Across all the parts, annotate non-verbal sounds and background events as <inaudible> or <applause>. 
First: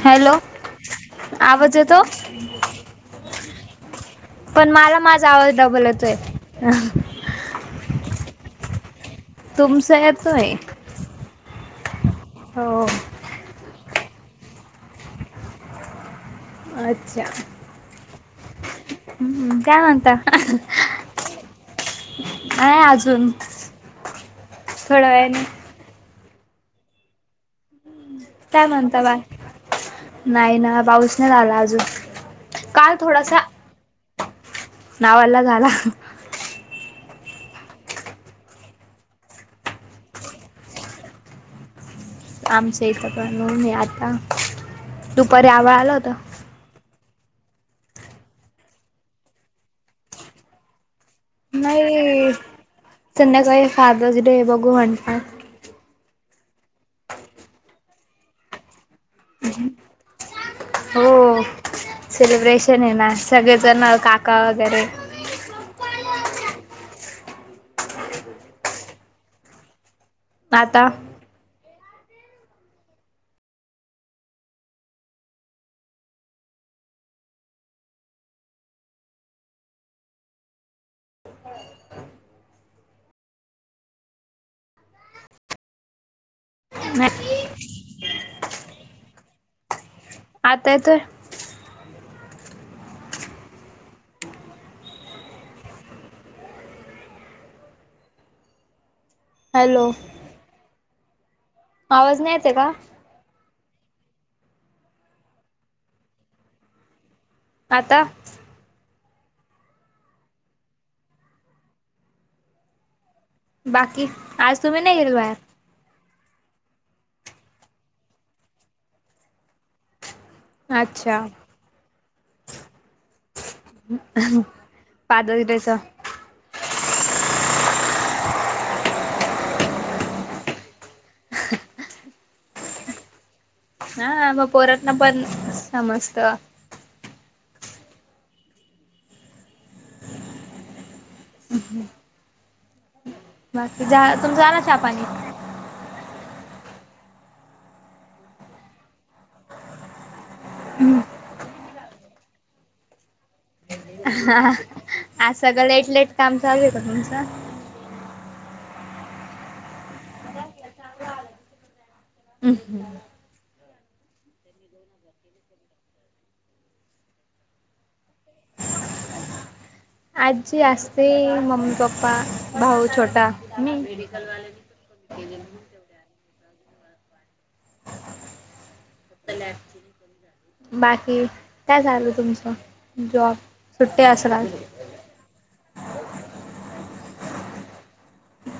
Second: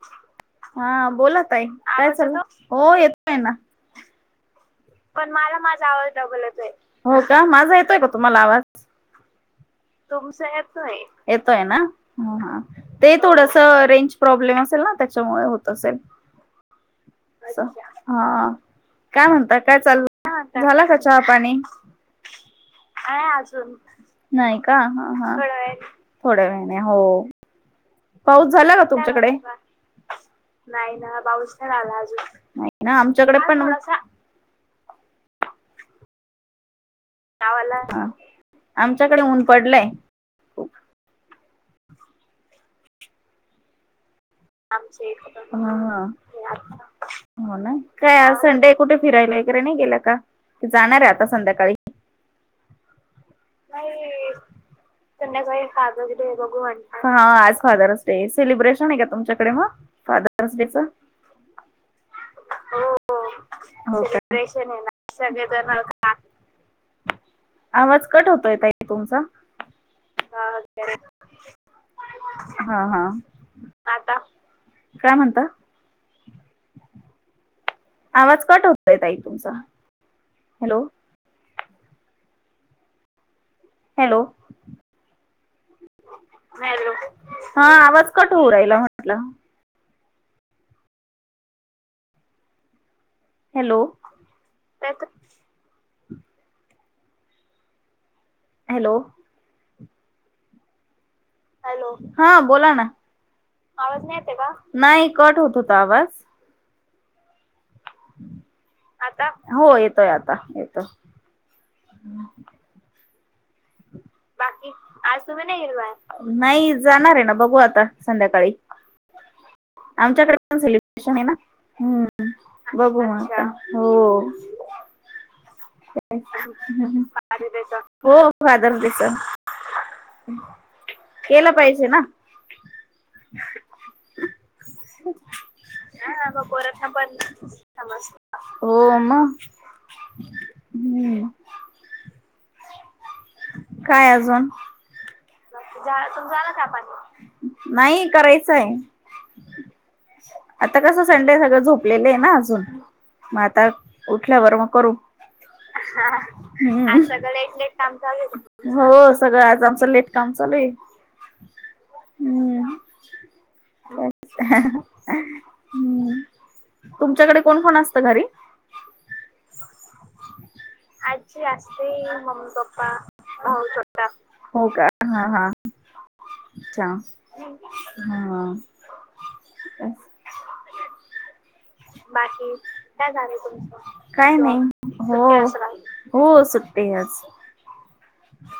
Hello हा, बोला ताई, आवाज येतो <unintelligible> हो येतोय ना पण मला माझा पण आवाज मला डबल माझा आवाज येतोय डबललच हाय. हो का, माझा येतोय का तुम्हाला आवाज? तुमचा तुमय येतोय येतोय. येतोय ना, ते थोडसें रेंज प्रॉब्लेम असेल ना, त्याच्यामुळे होत असेल. अच्छा. असं हा, काय म्हणता काय चाललं? झाला का चहा पाणी? हो अजून. नाही का? थोड्या ह ह. वेळाने थोड्या वेळाने हो पाऊस काय झाला का म्हणता बाय तुमच्याकडे? नाही ना, पाऊस नाय आला अजून. नाही ना, आमच्याकडे पण अजून नावा ला झाला. गावाला आमच्याकडे ऊन पडलंय खूप आमचं इथं प आता दुपारी <unintelligible> आभाळ आलं होतं हो ना काय संडे कुठे फिरायला वगैरे नाही गेला का ते जाणार आहे आता संध्याकाळी नाही संध्याकाळी फादर्स नाही डे बघू म्हणट ज फादर्स डे सेलिब्रेशन आहे का तुमच्याकडेग सफ हो सेलिब्रेशन आहे ना सगळेजण काका होेशन आहे वगैरे ना सग का आवाज कट होतोय तई तुमचा आता हा हा आता काय म्हणता आवाज कट होतय ताई तुमचा हॅलो हॅलो नाही हा आवाज क हो राहिला म्हटलं आता येतोय हॅलो हॅलो हॅलो हॅलो आवाज नाही हा येते का बोला ना आवाज नाही य का नाही कट होत होता आवाज आता आता हो येतोय आता येतोय बाकी आज बाकी तुम्ही नाही गेल आज बाहेर तुम्ही नाही हिरवाय नाही जाणार आहे ना बघू आता संध्याकाळी आमच्याकडे सेलब्रेशन अच्छा आहे ना हम् बघू मण हो दरचा ह्च हो फादर दिस केलं पाहिजे ना <unintelligible> हा मग पोरटन पण समजत हा मग पोरांना पण हो आमा हम् ह् बाकी जा तुमच ना पाणी तू झाला का नाही करायचंय आता कसं संडे सगळं झोपलेलं आहे ना अजून मग आता हा उठल्यावर मग करू सट आज सगळं लेट लेट काम चालू आहे का तुमचं काम चा हो सगळं आज आमचं लेट काम चालू आहे हम्म हम्म हम्म तुमच्याकडे कोण कोण असत घरी आजी असते आजी मम्मी असते पप्पा मम्मी भाऊ पप्पा छोटा मी छोटा हो का हा हाच् च त ला बाकी काय झाचालं बाकी तुमचं काय जॉब झालं तुमचं? सुट्टी काय असराल नाही हो हो सुटतेच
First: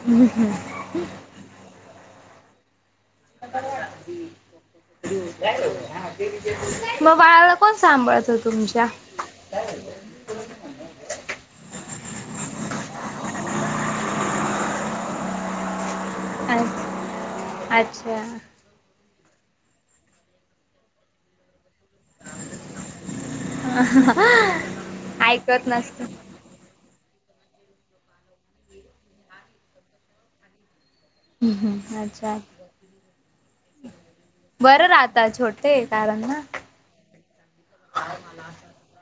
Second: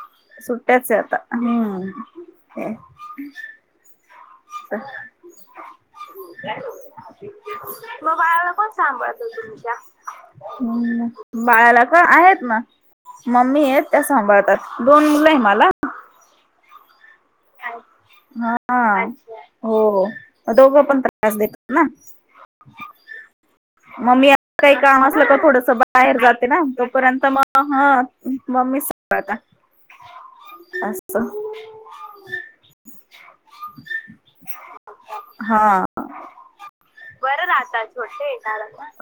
हम्म सुट्ट्याच आहे हम्म आता हम्म ते <unintelligible> मग बाळाला कोण मग सांभाळत बाळाला कोण तुमच्या सांभाळत हम्म ब ला का आहेत ना मम्मीये त्या सांभाळतात दोन मुलं आहे मला आहेत. हा. हो दोघं पण त्रास देतात ना. ममी अस काही काम असलं का ऐकत थोडसं नसत बाहेर जाते ना तोपर्यंत तस म ह मम्मी सांभाळतात अस हम्म हम्म अच्छा. बरं राहता हा. छोटेय कारण ना.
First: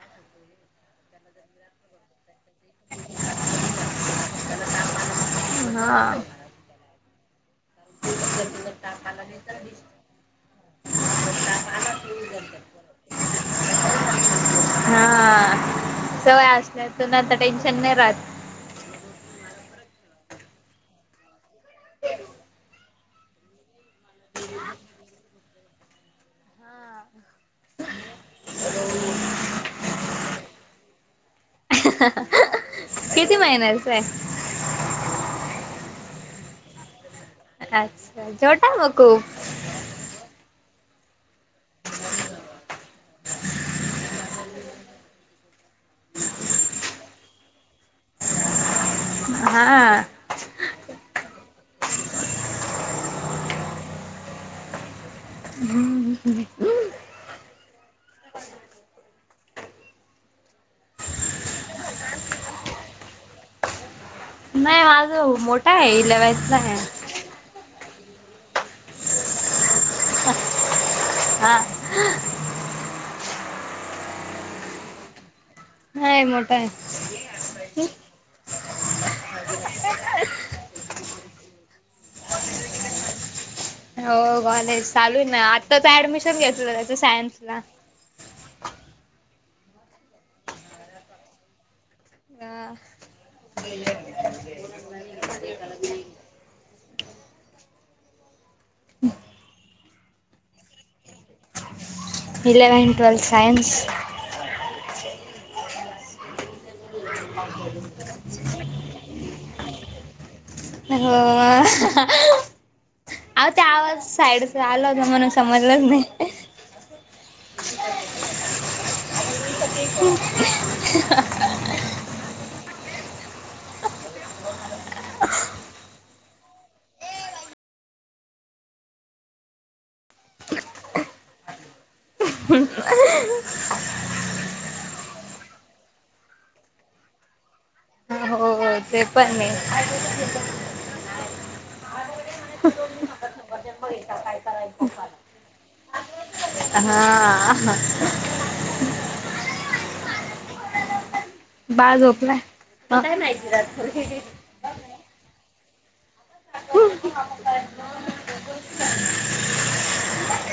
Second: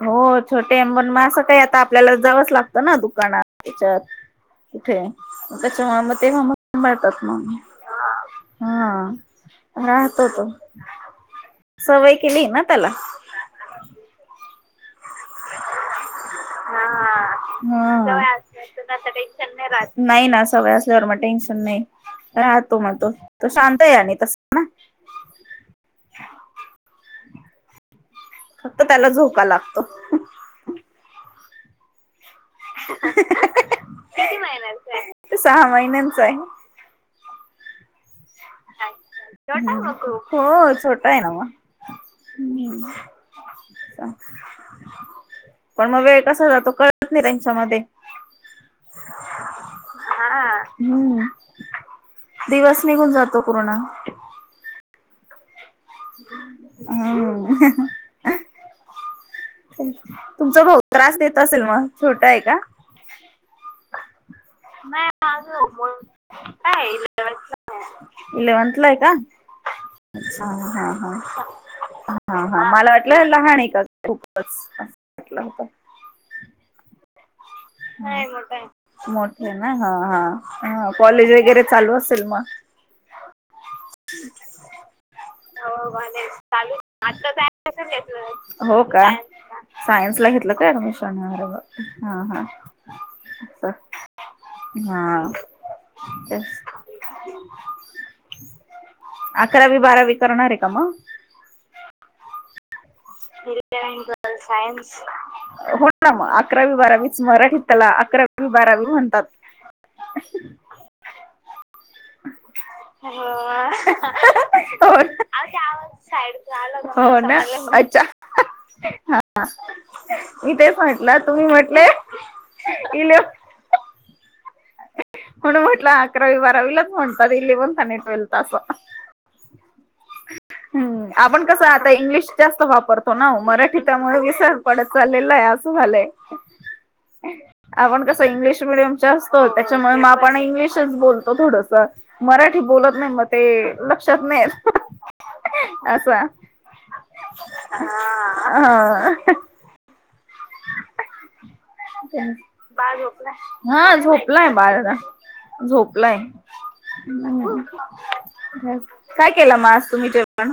हो छोटे पण मग असं काही आता आपल्याला जावस लागत ना दुकानात त्याच्यात कुठे त्याच्या हा म मम्मी सांभाळतात. मम्मी. हा राहतो तो. सवय केलीय ना त्याला. हा. सवय असल्या तर ना हा आता टेन्शन नाही सवय राहत आसली कि कसं टेन्शन नाही राहत. नाही ना सवय असल्यावर मग टेन्शन नाही राहतो मग तो तो शांत आहे आणि तस ना. <inaudible> फक्त त्याला झोका लागतो. हि हि हि किती हि महिन्याच आहे किती महिन्यांचाय? सहा महिन्यांचाय. अच्छ हो. छोटाय ना म हं चा पण मग वेळ कसा जातो कळत नाही त्यांच्यामध्ये. हा हा हम्म दिवस निघून जातो. पूर्ण हम्म हं हं हा. तुमचा भाऊ त्रास देत असेल मग छोटा आहे का? नाही माझा माझ भाऊ मोठा आहे इलेव्हनथला आहे मोठाय माझ्यापेक्षा. इलेवनथला आहे का? ह ह हा हा हा मला वाटलं लहान आहे का खूपच? म्हटला होता. नाही मोठा आहे नाही मोठायं. मोठे ना हा हा हा कॉलेज वगैरे चालू असेल मग. हो कॉलेज चालू आहे ना हो हो आत्ताच कॉलेज ऍडमिशन घेतलं चालू त्याच आत्ता सायन्सला सायन्सचं घेतलं. हो का? सायन्स ला घेतलं का ऍडमिशन? अरे बापरे हा हा असं हा तेच अकरावी बारावी करणारये का मग? Eleventh twelfth science eleven twelve science हो ना मग अकरावी बारावीच मराठीत त्याला अकरावी बारावी म्हणतात. अ ह ह. हो अ ह. हो हो अ ह साईडचा ह आला आओ होता ते म्हणून आ त्या समजलंच नाही साईड आलं हो ना अच्छा. हा मी तेच म्हटलं तुम्ही म्हटले इले अ ह ह. म्हणून म्हटलं अकरावी बारावीलाच म्हणतात इलेव्हनथ आणि ट्वेल्थ असं. <inaudible> हम्म आपण कसं आता इंग्लिश जास्त वापरतो ना मराठी त्यामुळे विसर पडत चाललेलाय आ अस झालयं आपण कस हो इंग्लिश मिडियम ते पण असतो आहे त्याच्यामुळे मा इंग्लिशच बोल थोडस मराठी बोलत नाही, मग ते लक्षात नाही येत. अस हा हा. बाळ झोपलाय <unintelligible> बाळ झोपलाय, हा झोपलाय बाळ. झोपलाय काय केला मा आज. तुम्ही जेवण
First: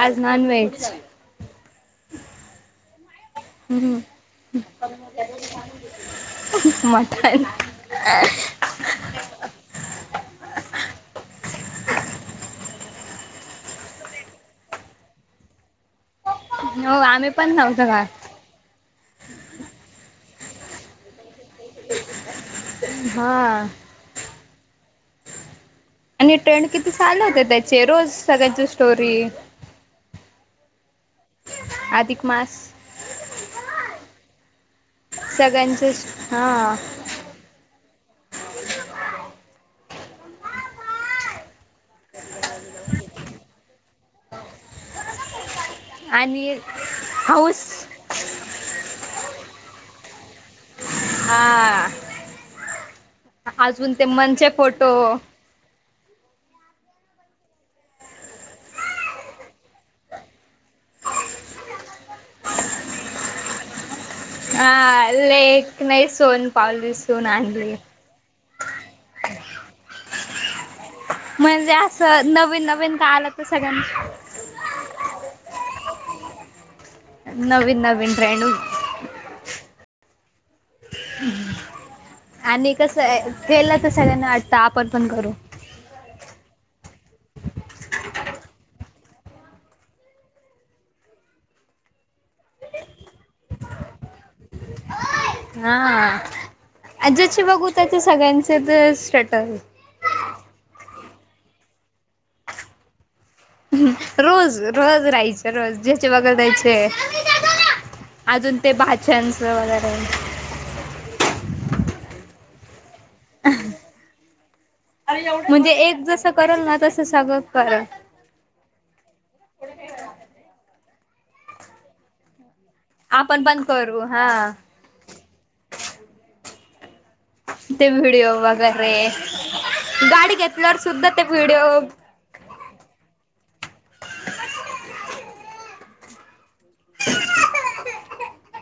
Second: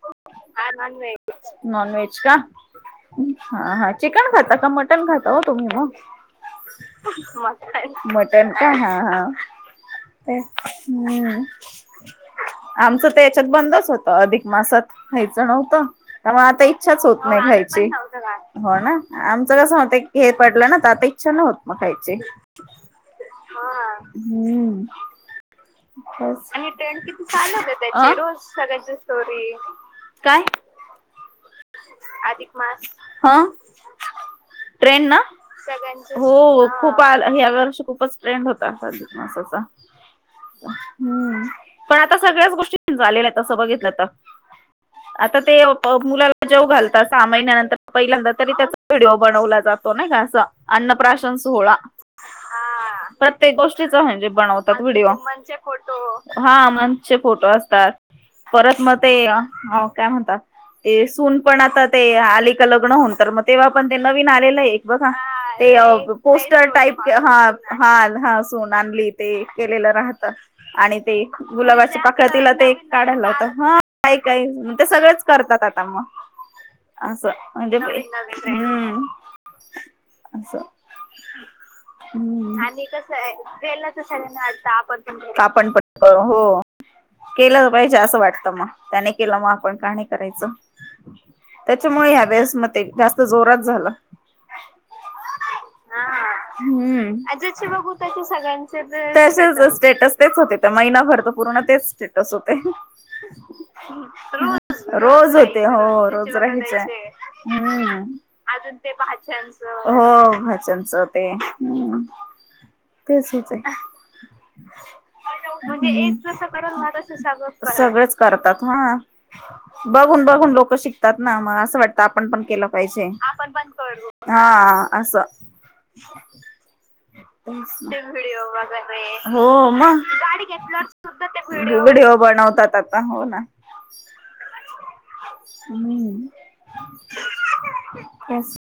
आज नॉन आज veg. Non veg. Non veg का? हा हा चिकन खाता का मटन खाता हो तुम्ही ना? Mutton mutton. मटण का हा हा. ते हम्म. आमचं तर याच्यात बंदच होतं अधिक मासात खायचं नव्हतं त्यामुळे आता एक ई हो छयाच होत आम्ही नाही खायची, नव्हतं आमी पण का नव्हतो खात हो ना! आमचं कसं होत हे पडलं ना तर आता इच्छा नाही होत मग खायची. हा हम्म. आणि ट्रेंड किती चालू होते त्याची रोज सगळयांची स्टोरी. काय. अधिक मास. हा. ट्रेंड ना सगळ्यांचे हो हा खूप ला या वर्षी. खूपच ट्रेंड होता अधिक मासाचा. हम्म! पण आता सगळ्याच गोष्टीचा आलेला आहे तसं बघितलं तर. आता ते मुलाला आणि जेव घालतात, सहा हाऊस महिन्यानंतर पहिल्यांदा तरी त्याचा व्हिडिओ बनवला जातो नाही का? असा. अन्न प्राशन सोहळा. हा हा प्रत्येक अजून गोष्टीचा ते म्हणजे मनचे बनवतात फोटो व्हिडिओ, म्हणजे फोटो. हा आमचे फोटो असतात. परत मग ते काय म्हणतात, ते सून पण आतात. ते आली का लग्न होन तर मग तेव्हा पण ते नवीन आलेलं आहे एक बघा हा ते लेक नाही सोन पोस्टर पावली टाईप सून हा आणली हा हा. सून आणली ते केलं राहत आणि ते म्हणजे गुलाबाचे पाक असं तिला नवीन ते नवीन काय काढायला आलं तर लावत, ह सगळ्यांना काय काय ते सगळंच. करतात आता मग, असं म्हणजे हम् नवीन नवीन ट्रेनड. असं. हम्म आणि कसं कस आहे केलं गेल तर सगळ्यांना वाटतं आपण पण करू वाटत आपण पण हो. केलं पाहिजे असं वाटतं मग त्याने केलं मग आपण का नाही करायचं. त्याच्यामुळे ह्या वेळेस म जास्त जोरात झाला. हा. जाचे बघू त्याचे सगळ्यांचे, तसेंच स्टेटस तेच होते. महिनाभर तर पूर्ण तेच स्टेटस होते. रोज रोज राहायचं होते. हो ज्याचे बघल रोज राहाचय त्याचे हम्म! अजून ते भाच्यानच, हो भाच्यांच ते हम्म. तेचच. म्हणजे एक जसं करेल ना तस सगळे, सगळेच करतात हा. बघून बघून लोक शिकतात ना मग असं वाटतं आपण पण केलं पाहिजे, आपण पण करू. हा अस. ते व्हिडिओ बघा रे! हो मग गाडी घेतल्यावर सुद्धा ते व्हीडीओ बनवतात आता हो ना! हम्म. <inaudible> येस,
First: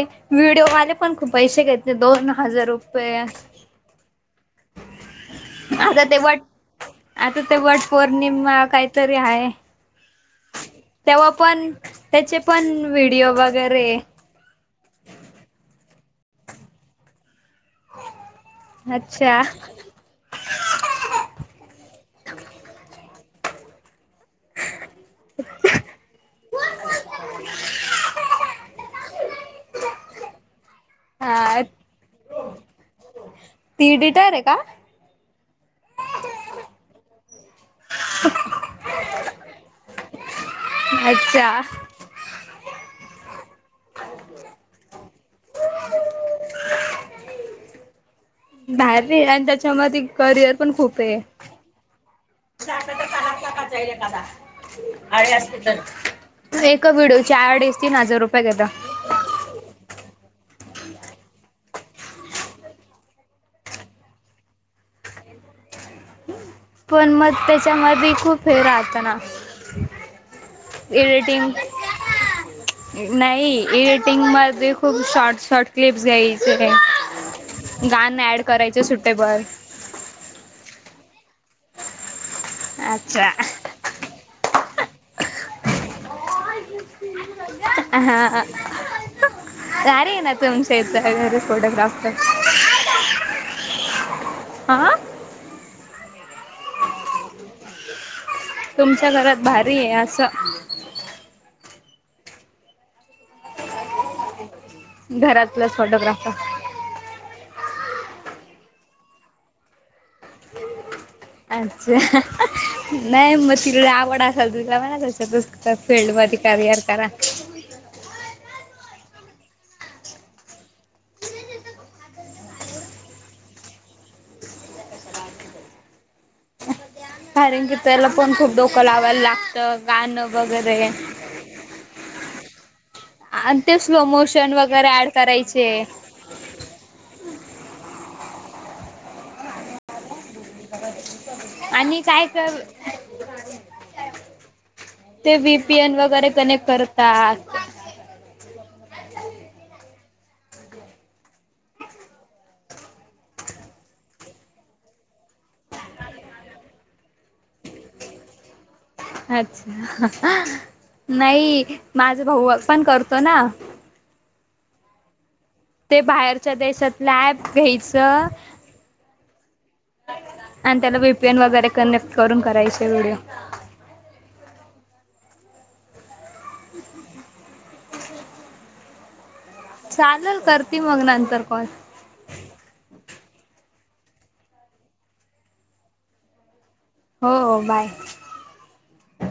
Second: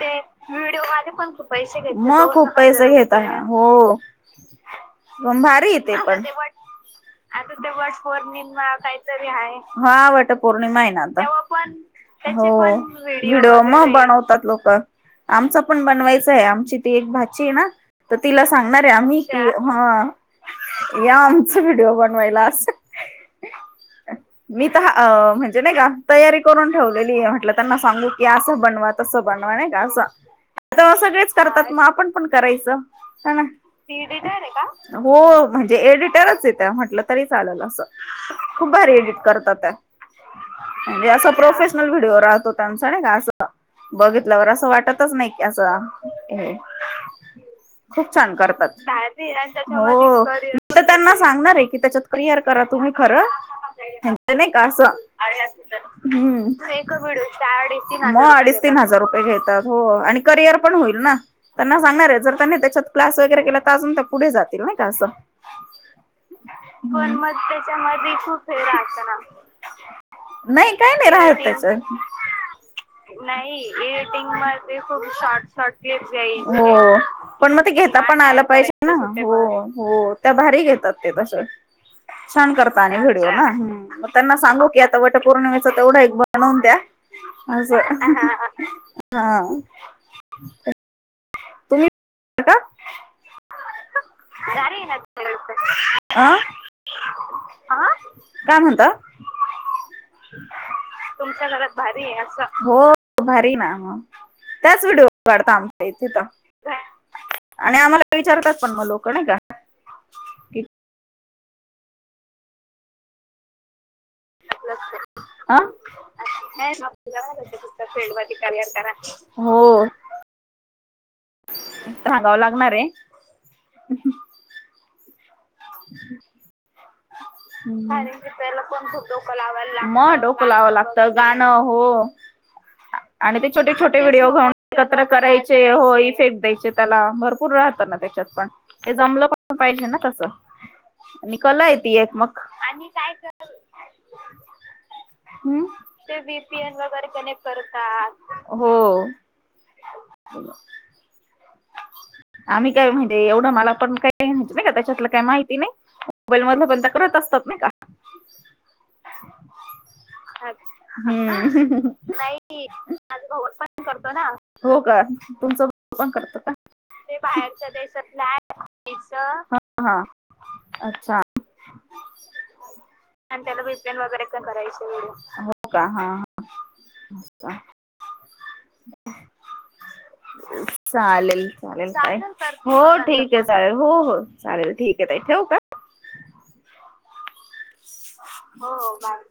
ते व्हडिओ व्हिडिओवाले मध्ये पण खूप पैसे पैशे घेतले घेतात, दोन मग खूप हजार पैसे घेत रुपये हो. पण भारी ये ते आता पण वट आता ते वटपौर्णिमा काहीतरी आहे हा वाट पौर्णिमा आहे ना आता, तेव्हा पण त्याचे पण, हो व्हिडिओ मग बनवतात लोक आमच पण बनवायचय आमची ती एक भाची आहे, ना तर तिला सांगणार आहे आम्ही अच्छा की ह या आमच व्हिडिओ बनवायला, अस मी म्हणजे नाही का तयारी करून ठेवलेली आहे म्हटलं त्यांना सांगू की असं बनवा तसं बनवा नाही का असं आता सगळेच हा करतात मग आपण पण करायचं ती इडीटर आहे का? हो. म्हणजे एडिटरच आहेत त्या, म्हटलं तरी चालेल असं खूप भारी एडिट करतात त्या. म्हणजे असा अच्छा प्रोफेशनल व्हिडिओ राहतो, त्यांचा नाई का असं बघितल्यावर असं वाटत की असा हे <inaudible> खूप छान करतात, भारी आणि <inaudible> त्याच्यामध्ये हो करिअर मी पण तर खूप त्यांना सांगणार आहे की, त्याच्यात करिअर करा तुम्ही खरं. नाही का, असं हम्म एका अडीच तीन व्हिडिओचे हजार रुपये अडीच घेता तीन हजार रुपय घेतात अणि हो करिअर पण होईल ना त्यांना सांगणार आहे जर त्यांनी त्याच्यात क्लास वगैरे केला तर अजून ते पुढे जातील ना का असं. पण मत मग त्याच्यामध्ये खूप हे राहतं ना नाही काही नाही राहत एडिटिंग त्याच नाही एडिटिंग मध्ये खूप शॉर्ट शॉर्ट क्लिप्स येईल. हो पण म ते घेता पण गाणं आला ऍड करायचे पाहिजे ना, हो सुटेबल हो त्या भारी घेतात. तस छान करता आणि अच्छा ह मग त्यांना सांगू की आता वटपौर्णिमेचा तेवढा एक बनव हा हा भारी आहे ना तुमच्या इथ घर <unintelligible> फोटोग्राफ दर हा <unintelligible> आ आ <unintelligible> काय म्हणता? तुमच्या घरात भारी आहे असं तुमच्या घरात भारी असं. हो भारी ना म त्याच व्हिडिओ वाढत घरातलंच आमच्या तिथं फोटोग्राफर आम्हाला विचारतात, पण मग लोक नाही का कि अच्छा नाही म ती फील्डमध्ये नाई करिअर म करा त्या फील्ड मध्ये करिअर करा. हो. सांगाव लागणार आहे. <inaudible> कारण की त्याला भारी पण खूप दिसायला डोकं पण खूप लावायला डोकं लावाय लागतं लागत म गाणं डोकं लावय वगैरे लागतं गाणं हो हो. आणि ते छोटे छोटे स्लो व्हिडिओ घेऊन मोशन वगैरे एकत्र ॲड करायचे, हो इफेक्ट द्यायचे त्याला भरपूर राहतं ना ते. तिच्यात पण, ते जमल पाहिजे ना तस आणि क आणि काय कर <inaudible> हम् ते वगैरे कनेक्ट बीपीएन वगैरे कनेक्ट करतात करतात. हो <inaudible> आम्ही काय म्हणजे एवढं मला पण काही नाही <inaudible> का त्याच्यातलं काही माहिती नाही. मोबाईल मधल पण त्या करत असतात नाई का. अच्छा अ नाही हम् माझा भाऊ नाही पण माझ करतो ना भाऊ पण करतो ना हो का तुमचं पण करत. च्या देशातल अँप घ्यायच. हा. हा. आणि त्याला अच्छा, व्हीपीएन वगैरे कनेक्ट करून करायचे व्हिडिओ आणि त्याला <unintelligible> तेन वगैरे का करायचे व्हिडिओ का. हा. हा. <unintelligible> <inaudible> चालेल करती मग नंतर चालेल कॉल चालेल काय हो ठीक ठीक चालेल हो, हो चालेल ठीक आहे ताई ठेवू का. हो. हो. बाय. हो हो बाय